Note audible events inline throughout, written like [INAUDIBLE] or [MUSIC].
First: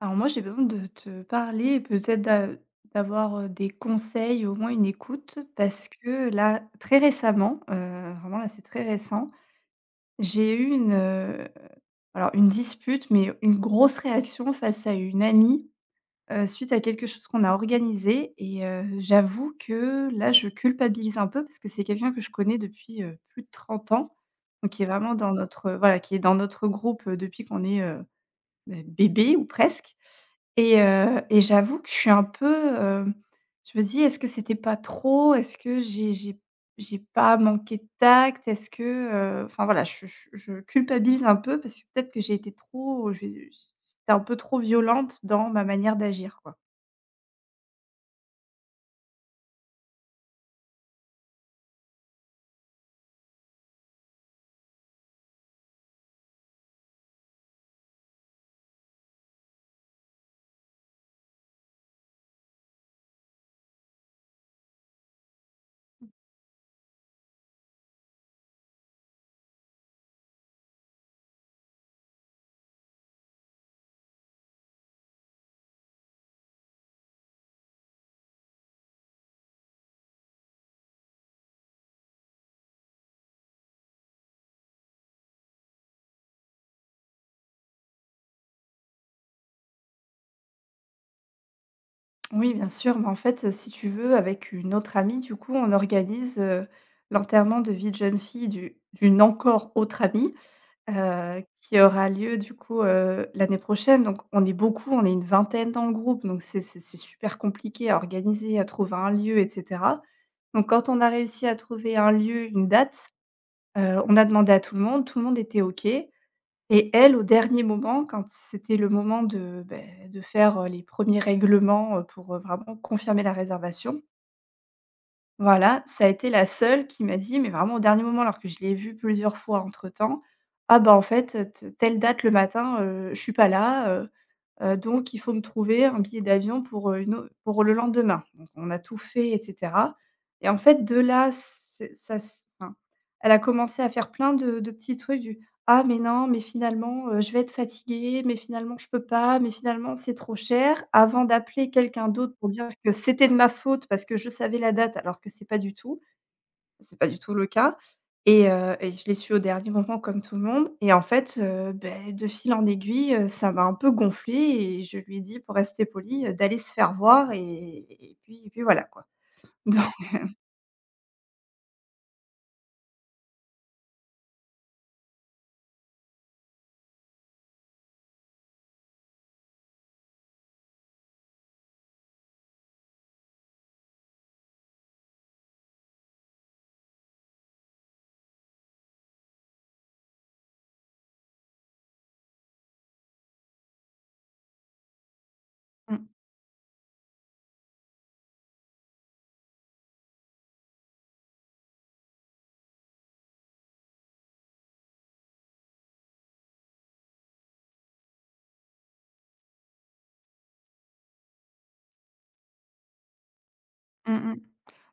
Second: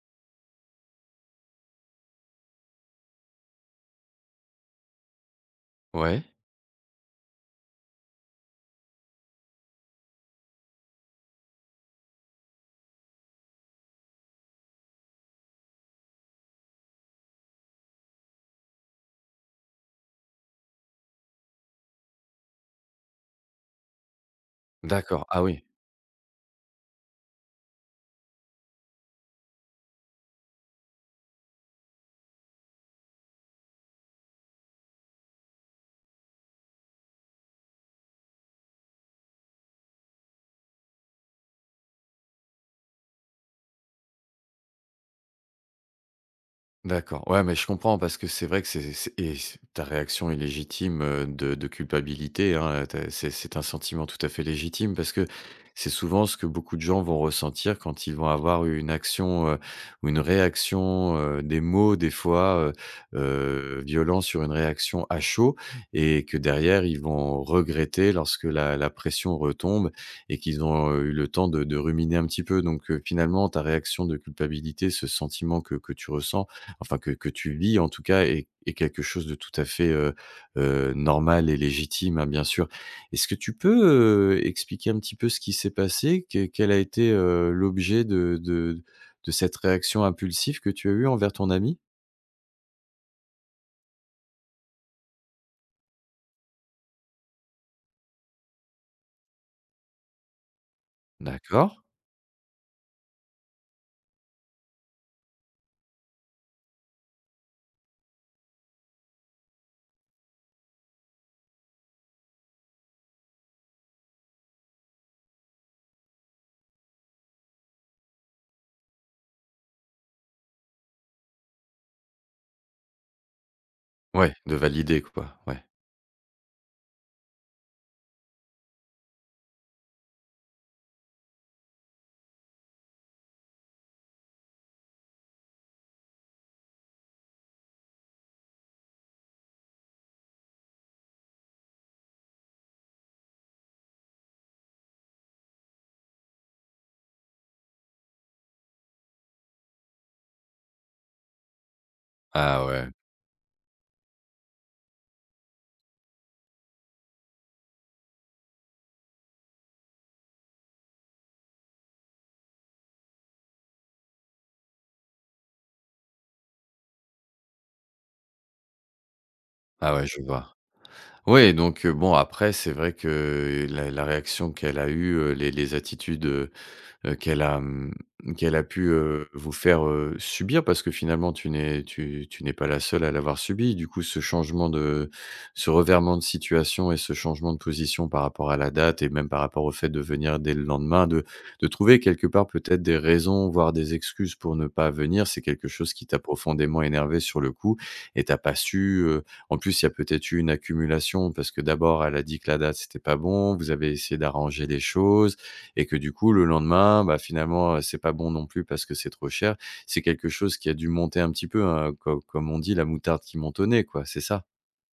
Alors moi, j'ai besoin de te parler et peut-être d'avoir des conseils, au moins une écoute, parce Ouais, que là, très récemment, vraiment là, c'est très récent, j'ai eu alors une dispute, mais une grosse réaction face à une amie suite à quelque chose qu'on a organisé. Et j'avoue que là, je culpabilise un peu parce que c'est quelqu'un que je connais depuis plus de 30 ans, donc qui est vraiment d'accord. dans Ah oui. notre, voilà, qui est dans notre groupe depuis qu'on est bébé ou presque. Et j'avoue que je suis un peu, heu, je me dis: «Est-ce que c'était pas trop? Est-ce que j'ai pas manqué de tact? Est-ce que» enfin voilà, je culpabilise un peu parce que peut-être que j'étais un peu trop violente dans ma manière d'agir, quoi. D'accord. Ouais, mais je comprends parce que c'est vrai que c'est et c ta réaction est légitime, de culpabilité, hein, c'est un sentiment tout à fait légitime parce que c'est souvent ce que beaucoup de gens vont ressentir quand ils vont avoir une action, ou une réaction, des mots des fois, violents sur une réaction à chaud et que derrière ils vont regretter lorsque la la pression retombe et qu'ils ont, eu le temps de ruminer un petit peu donc finalement ta réaction de culpabilité, ce sentiment que tu ressens, enfin que tu vis en tout cas est est quelque chose de tout à fait, normal et légitime, hein, bien sûr. Est-ce que tu peux, expliquer un petit peu ce qui s'est passé? Que quel a été, l'objet de cette réaction impulsive que tu as eue envers ton ami? Oui, bien sûr, mais en fait, si tu veux, avec une autre amie, du coup, on organise, l'enterrement de vie de jeune fille du d'une encore autre amie, D'accord. qui aura lieu du coup, l'année prochaine. Donc on est beaucoup, on est une vingtaine dans le groupe, donc c'est super compliqué à organiser, à trouver un lieu et cetera. Donc quand on a réussi à trouver un lieu, une date, on a demandé à tout le monde était OK et elle, au dernier moment, quand c'était le moment de faire, les premiers règlements, pour, vraiment confirmer la réservation. Ouais, de valider quoi, ouais. Voilà, ça a été la seule qui m'a dit, mais vraiment au dernier moment, alors que je l'ai vue plusieurs fois entre-temps: «Ah bah, en fait, telle date le matin, je suis pas là, donc il faut me trouver un billet d'avion pour, une au pour le lendemain. Donc on a tout fait et cetera et en fait de là, c'est ça, s enfin, elle a commencé à faire plein de petits trucs du: «Ah mais non, mais finalement, je vais être fatiguée, mais finalement je peux pas, mais finalement c'est trop cher», avant d'appeler quelqu'un d'autre pour Ah dire ouais, que c'était de ma faute parce que je savais la date alors que c'est pas du tout. C'est pas du tout le cas et je l'ai su au dernier moment comme tout le monde et en fait, de fil en aiguille, ça m'a un peu gonflé et je lui ai dit pour rester poli d'aller se faire voir et puis voilà quoi. ah ouais, [LAUGHS] Don je vois. Oui, donc, bon après c'est vrai que la la réaction qu'elle a eue, les attitudes, qu'elle a, qu'elle a pu, vous faire, subir parce que finalement tu n'es tu tu n'es pas la seule à l'avoir subi. Du coup, ce changement de ce revirement de situation et ce changement de position par rapport à la date et même par rapport au fait de venir dès le lendemain, de trouver quelque part peut-être des raisons, voire des excuses pour ne pas venir, c'est quelque chose Mmh. qui t'a profondément énervé sur le coup et t'as pas su, en plus, il y a peut-être eu une accumulation parce que d'abord elle a dit que la date c'était pas bon, vous avez essayé d'arranger les choses, et que du coup le lendemain, bah, finalement, c'est pas bon non plus parce que c'est trop cher. C'est quelque chose qui a dû monter un petit peu, hein, co comme on dit: «La moutarde qui montonnait», quoi, Mmh c'est mh. ça.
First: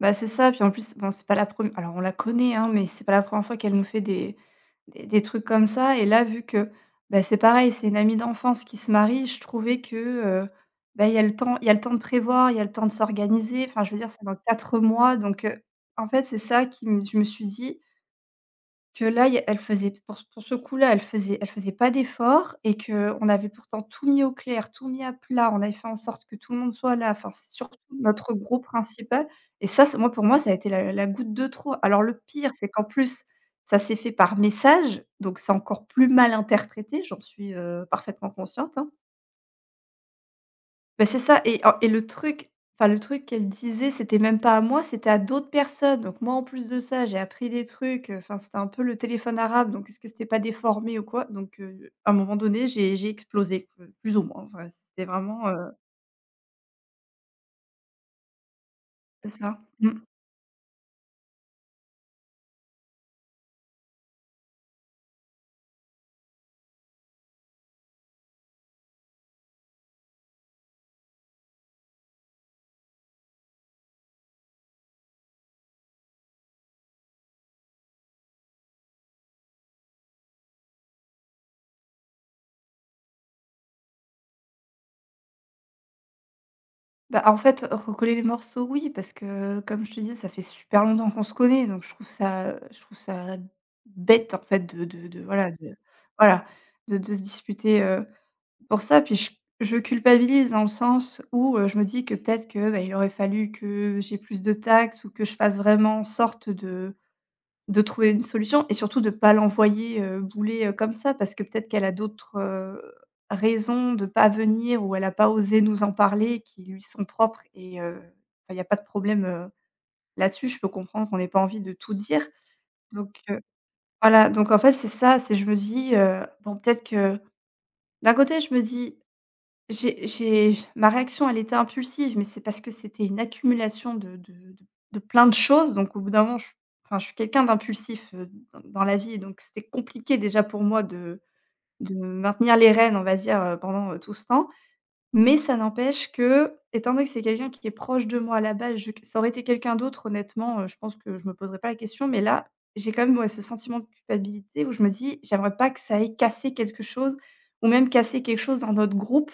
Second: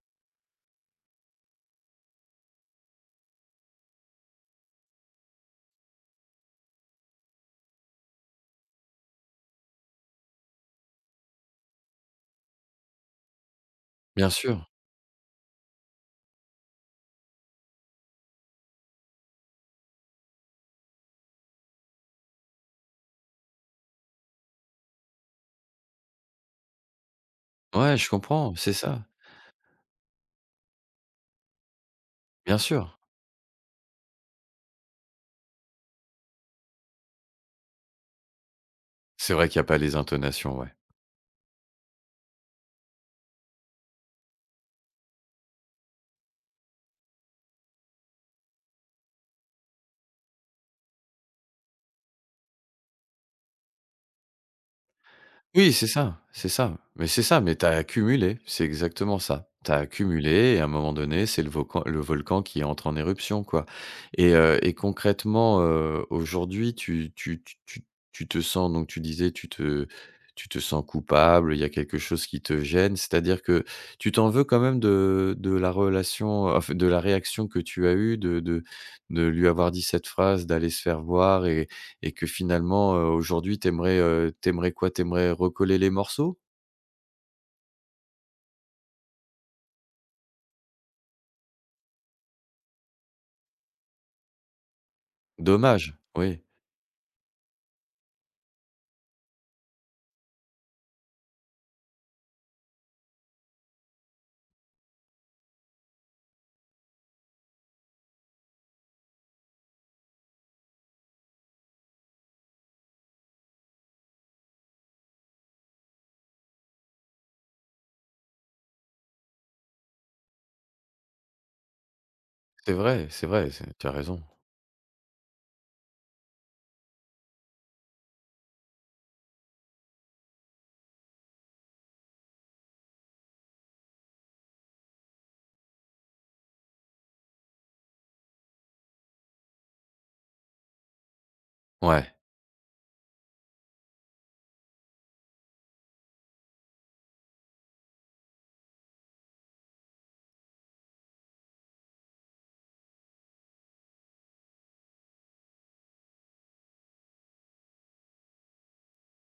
Bah, c'est ça, puis en plus, bon, c'est pas la première alors on la connaît, hein, mais c'est pas la première fois qu'elle nous fait des trucs comme ça et là, vu que, bah, c'est pareil, c'est une amie d'enfance qui se marie, je trouvais que, bah, il y a le temps de prévoir, il y a le temps de s'organiser. Enfin, je veux dire, c'est Bien dans sûr. 4 mois, donc en fait, c'est ça qui me je me suis dit: que là, il y a elle faisait pour ce coup-là, elle faisait pas d'effort et que on avait pourtant tout mis au clair, tout mis à plat, on avait fait en sorte que tout le monde soit là, enfin, c'est surtout Ouais, je notre comprends, groupe c'est ça. principal et ça, c'est moi, pour moi, ça a été la goutte de trop. Alors le pire, Bien c'est qu'en sûr. plus, ça s'est fait par message, donc c'est encore plus mal interprété, j'en suis, parfaitement consciente, hein. C'est vrai qu'il y a pas les intonations, ouais. Bah, c'est ça et le truc, enfin, le truc qu'elle disait, c'était même pas à moi, c'était à d'autres personnes. Donc moi, en plus de ça, j'ai appris des trucs, enfin, c'était un peu le téléphone arabe, donc est-ce que c'était pas déformé ou quoi? Donc à un moment donné, j'ai explosé, plus ou moins, enfin, c'était vraiment, Oui, c'est ça, c'est ça. Mais c'est ça, mais tu as accumulé, c'est exactement c'est ça. ça. Tu as Mmh. accumulé et à un moment donné, c'est le volcan qui entre en éruption, quoi et concrètement, aujourd'hui, tu tu te sens donc tu disais, tu te sens coupable, il y a quelque chose qui te gêne, c'est-à-dire que tu t'en veux quand même de la relation, enfin de la réaction que tu as eue, de lui avoir dit cette phrase, d'aller se faire voir et que finalement, aujourd'hui, t'aimerais aimerais, quoi? T'aimerais recoller les morceaux? Bah, en fait, recoller les morceaux, oui, parce que comme je te dis, ça fait super longtemps qu'on se connaît, donc je trouve ça bête, en fait, de voilà de Dommage, oui. voilà, de se disputer, pour ça, puis je culpabilise dans le sens où, je me dis que peut-être que, bah, il aurait fallu que j'ai plus de tact ou que je fasse vraiment en sorte de trouver une solution et surtout de pas l'envoyer, bouler, comme ça parce que peut-être qu'elle a d'autres, raisons de pas venir ou elle a pas osé nous en parler qui lui sont propres et enfin, il y a pas de problème, là-dessus. Je peux comprendre qu'on ait pas envie de tout dire C'est vrai, donc c'est vrai, c'est tu as raison. voilà, donc en fait, c'est ça, c'est je me dis, bon peut-être que d'un côté je me dis: j'ai ma réaction, elle était impulsive, mais c'est parce que c'était une accumulation de plein de choses, donc au bout d'un moment, je enfin, je suis quelqu'un d'impulsif, dans la vie, donc c'était compliqué déjà pour moi de Ouais, maintenir les rênes, on va dire, pendant, tout ce temps. Mais ça n'empêche que, étant donné que c'est quelqu'un qui est proche de moi à la base, je ça aurait été quelqu'un d'autre honnêtement, je pense que je me poserais pas la question, mais là, j'ai quand même, ouais, ce sentiment de culpabilité où je me dis: «J'aimerais pas que ça ait cassé quelque chose ou même cassé quelque chose dans notre groupe».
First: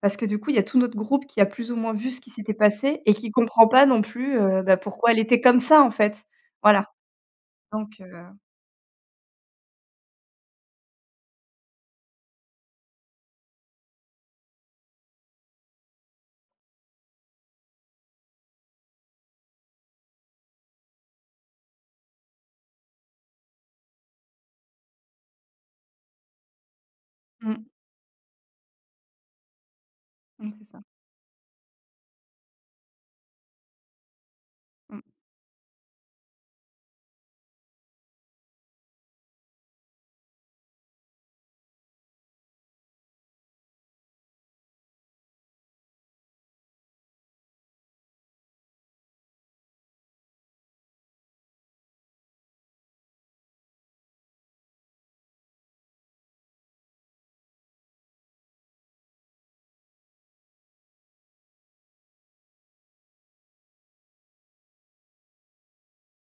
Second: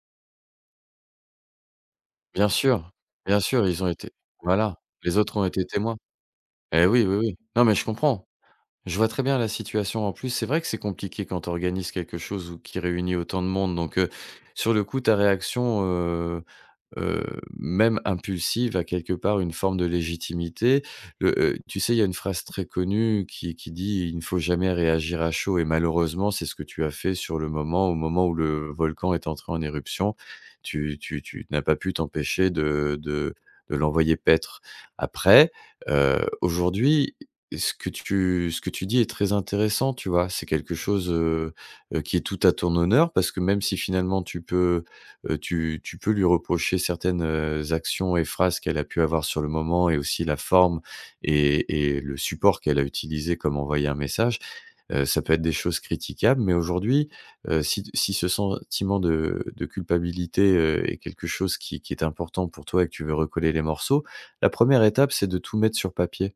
Parce que du coup, il y a tout notre groupe qui a plus ou moins vu ce qui bien s'était sûr, passé et qui bien sûr, comprend ils pas ont non été plus, bah, voilà, pourquoi elle les autres était ont comme été ça, en témoins. fait. Voilà, Eh oui, oui, oui. Non, mais je donc, comprends. Je vois très bien la situation. En plus, c'est vrai que c'est compliqué quand tu organises quelque chose ou qui réunit autant de monde donc sur le coup, ta réaction, même impulsive, a quelque part une forme de légitimité. Le, tu sais, il y a une phrase très connue qui dit: «Il ne faut jamais réagir à chaud» et malheureusement, c'est ce que tu as fait sur mmh, le mmh, moment, au moment où le volcan est entré en éruption. mmh, c'est ça. Tu n'as pas pu t'empêcher de l'envoyer paître. Mmh. Après, aujourd'hui, ce que tu dis est très intéressant, tu vois? C'est quelque chose, qui est tout à ton honneur parce que même si finalement tu peux tu tu peux lui reprocher certaines, actions et phrases qu'elle a pu avoir sur le moment et aussi la forme et le support qu'elle a utilisé comme envoyer un message. Ça peut être des choses critiquables, mais aujourd'hui, si si ce sentiment de culpabilité, est quelque chose qui est important pour toi et que tu veux recoller les morceaux, la première étape, c'est de tout mettre sur papier.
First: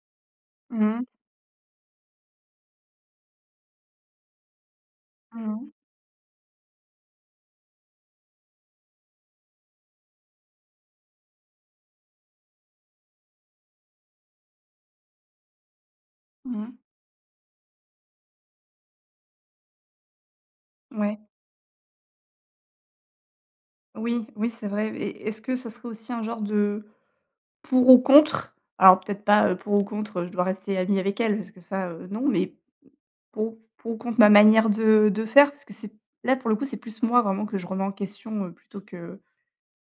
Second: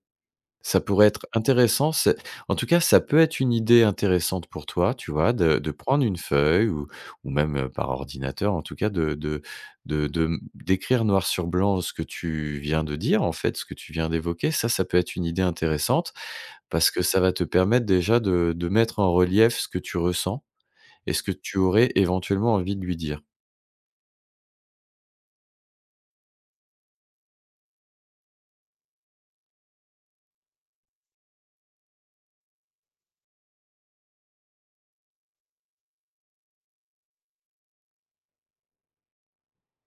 Ça Mmh pourrait mh. être intéressant, c'est en tout cas, ça peut être une idée intéressante pour toi, tu vois? Mmh mh. De prendre une feuille ou même, par ordinateur, en tout cas, de d'écrire noir sur blanc ce que tu viens de dire, en fait, ce que tu viens d'évoquer. Ça peut être une idée intéressante Mmh. parce que ça va te permettre déjà de mettre en relief ce que tu ressens et Ouais. ce que tu aurais éventuellement envie de lui dire. Oui, oui, c'est vrai et est-ce que ça serait aussi un genre de pour ou contre? Alors peut-être pas, pour ou contre, je dois rester amie avec elle parce que ça, non, mais pour ou contre ma manière de faire? Parce que c'est là, pour le coup, c'est plus moi vraiment que je remets en question, plutôt que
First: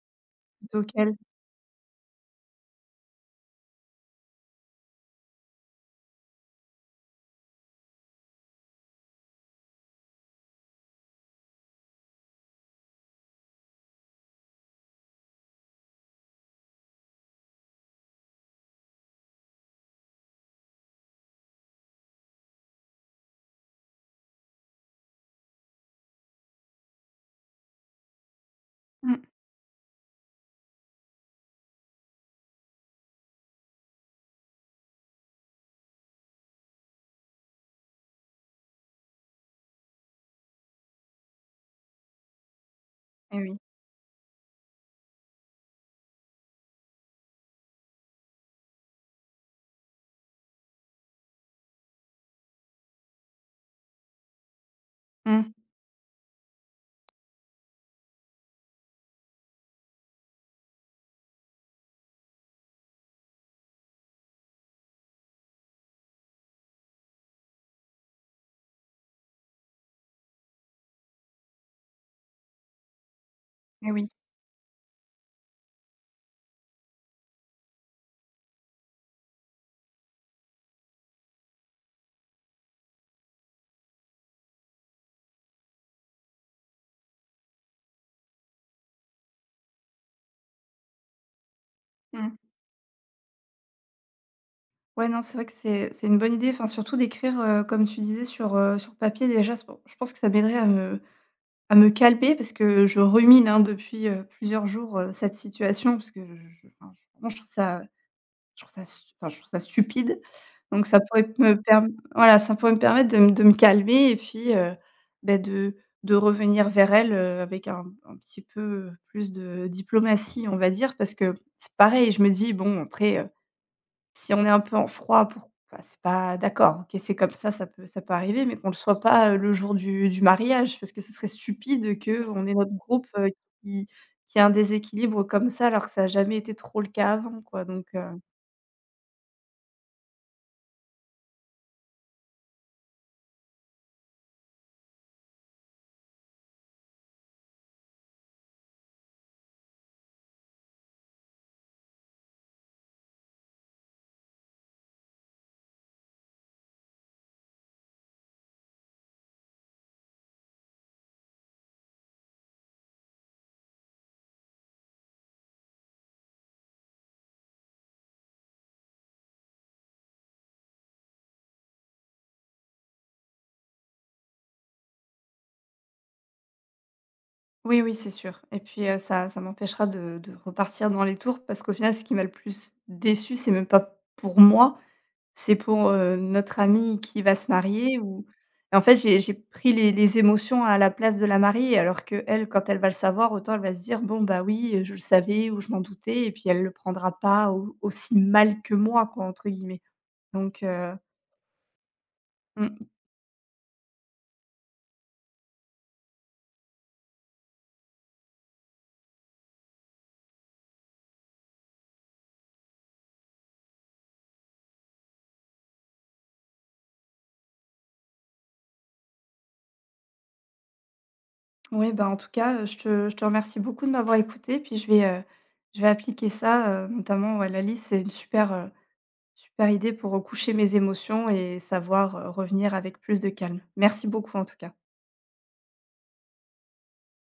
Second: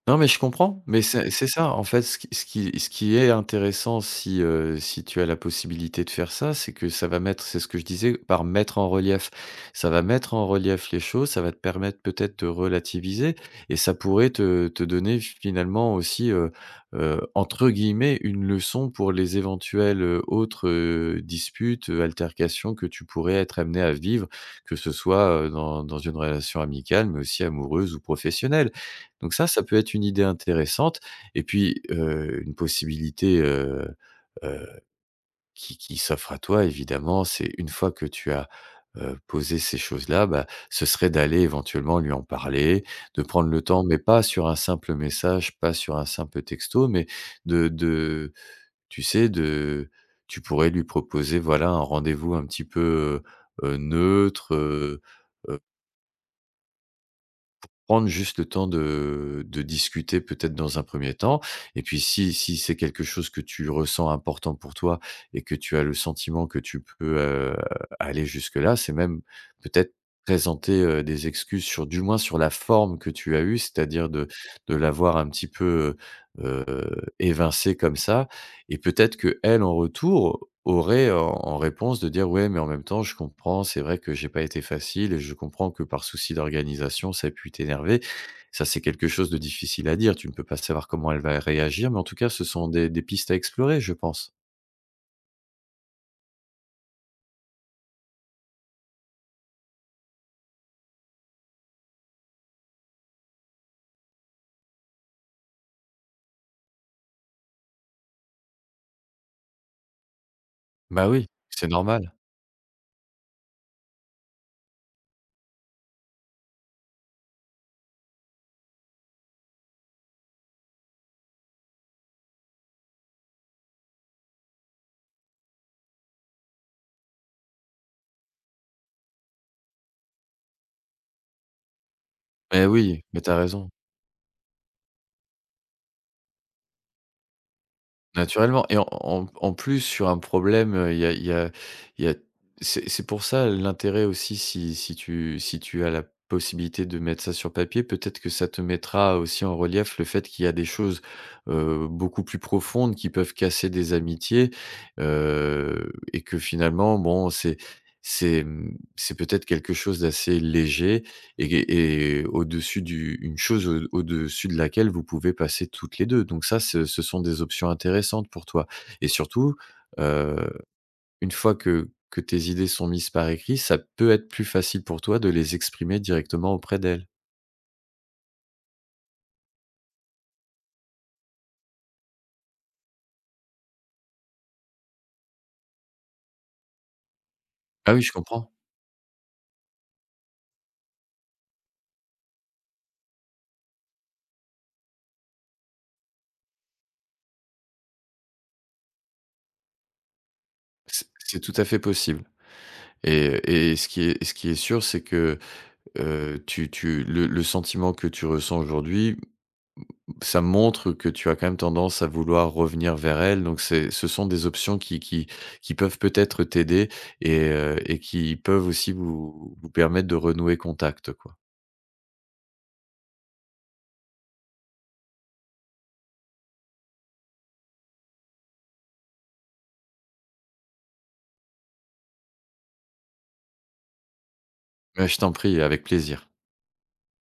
Non, mais je plutôt comprends, mais qu'elle. C'est ça, en fait, ce qui ce qui ce qui est intéressant si, si tu as la possibilité de faire ça, c'est que ça va mettre c'est ce que je disais, par mettre en relief. Ça va mettre en relief les choses, ça va te permettre peut-être de relativiser et ça pourrait te te donner finalement aussi, entre guillemets, «une leçon» pour les éventuelles, autres, disputes, altercations que tu pourrais être amené à vivre, que ce soit, dans dans une relation amicale, mais aussi amoureuse ou professionnelle. Mmh. Donc ça peut être une idée intéressante et puis, une possibilité, heu, qui s'offre à toi évidemment, c'est une fois que tu as, posé ces choses-là, bah, ce serait d'aller éventuellement lui en parler, de Et prendre oui. le temps, mais pas sur un simple message, pas sur un simple texto, mais de tu sais, de tu pourrais lui proposer, voilà, un rendez-vous un petit peu, neutre, Mmh. prendre juste le temps de discuter peut-être dans un premier temps et puis si si c'est quelque chose que tu ressens important pour toi et que tu as le sentiment que tu peux, aller jusque-là, c'est même peut-être présenter, des excuses sur du moins sur la forme que tu as eue, Et c'est-à-dire oui. De l'avoir un petit peu, heu heu, comme ça et peut-être qu'elle, en retour, aurait en en réponse de dire: «Ouais, mais en même temps, je comprends, c'est vrai que j'ai pas été facile et je comprends que par souci d'organisation, ça a pu t'énerver». Ça, c'est quelque chose de difficile à dire, tu ne peux pas savoir comment elle va réagir, mais en tout cas, Mmh. ce sont des pistes à explorer, je pense. Ouais, non, c'est vrai que c'est une bonne idée, enfin, surtout d'écrire, comme tu disais sur papier déjà, je pense que ça m'aiderait à me calmer parce que je rumine, hein, depuis, plusieurs jours, cette situation parce que je enfin, vraiment je trouve ça stu enfin, je trouve ça stupide donc ça Bah oui, pourrait me c'est perm normal. voilà, ça pourrait me permettre de me calmer et puis, bah, de revenir vers elle, avec un petit peu, plus de diplomatie, on va dire. Parce que c'est pareil, je me dis: «Bon après, si on est un peu en froid pour enfin, c'est pas d'accord, OK, c'est comme ça, ça peut arriver, mais qu'on le soit pas, le jour du mariage, parce que ce serait stupide que on ait Mais notre oui, groupe, mais t'as raison. qui qui a un déséquilibre comme ça, alors que ça a jamais été trop le cas avant, quoi, donc Naturellement et en plus sur un problème, il y a il y a il y a c'est pour ça l'intérêt aussi si si tu si tu as la possibilité de mettre ça sur papier, peut-être que ça te mettra aussi en relief le fait qu'il y a des choses, beaucoup plus profondes qui peuvent casser des amitiés, et que finalement bon c'est, c'est peut-être quelque chose d'assez léger et au-dessus du une chose au au-dessus de laquelle vous pouvez passer toutes les 2. Donc ça, ce ce sont des options intéressantes pour toi et surtout, heu, une fois que tes idées sont mises par écrit, ça peut être plus facile pour toi de les exprimer directement auprès d'elles. oui, oui, c'est sûr et puis, ça m'empêchera de repartir dans les tours parce qu'au final, ce qui m'a le plus déçu, c'est même pas pour moi, c'est pour, notre amie qui va se Ah marier oui, je ou comprends. et en fait, j'ai pris les émotions à la place de la mariée, alors que elle quand elle va le savoir, autant elle va se dire: «Bon, bah, oui, je le savais» ou «Je m'en doutais» et puis elle le prendra pas au aussi mal que moi, quoi, entre guillemets. Donc C'est tout à fait possible mmh, et ce qui est sûr, c'est que, tu tu le sentiment que tu ressens aujourd'hui ça montre que tu as quand même tendance à vouloir revenir vers elle, donc c'est ce sont des options qui peuvent peut-être t'aider et qui peuvent aussi vous vous permettre de renouer contact, quoi. ouais, bah, en tout cas, je te remercie beaucoup de m'avoir écoutée, puis je vais appliquer ça, notamment, ouais, la liste, c'est une super idée pour, recoucher mes émotions et savoir, revenir avec plus de calme. Merci beaucoup, en tout cas. Bah, je t'en prie, avec plaisir.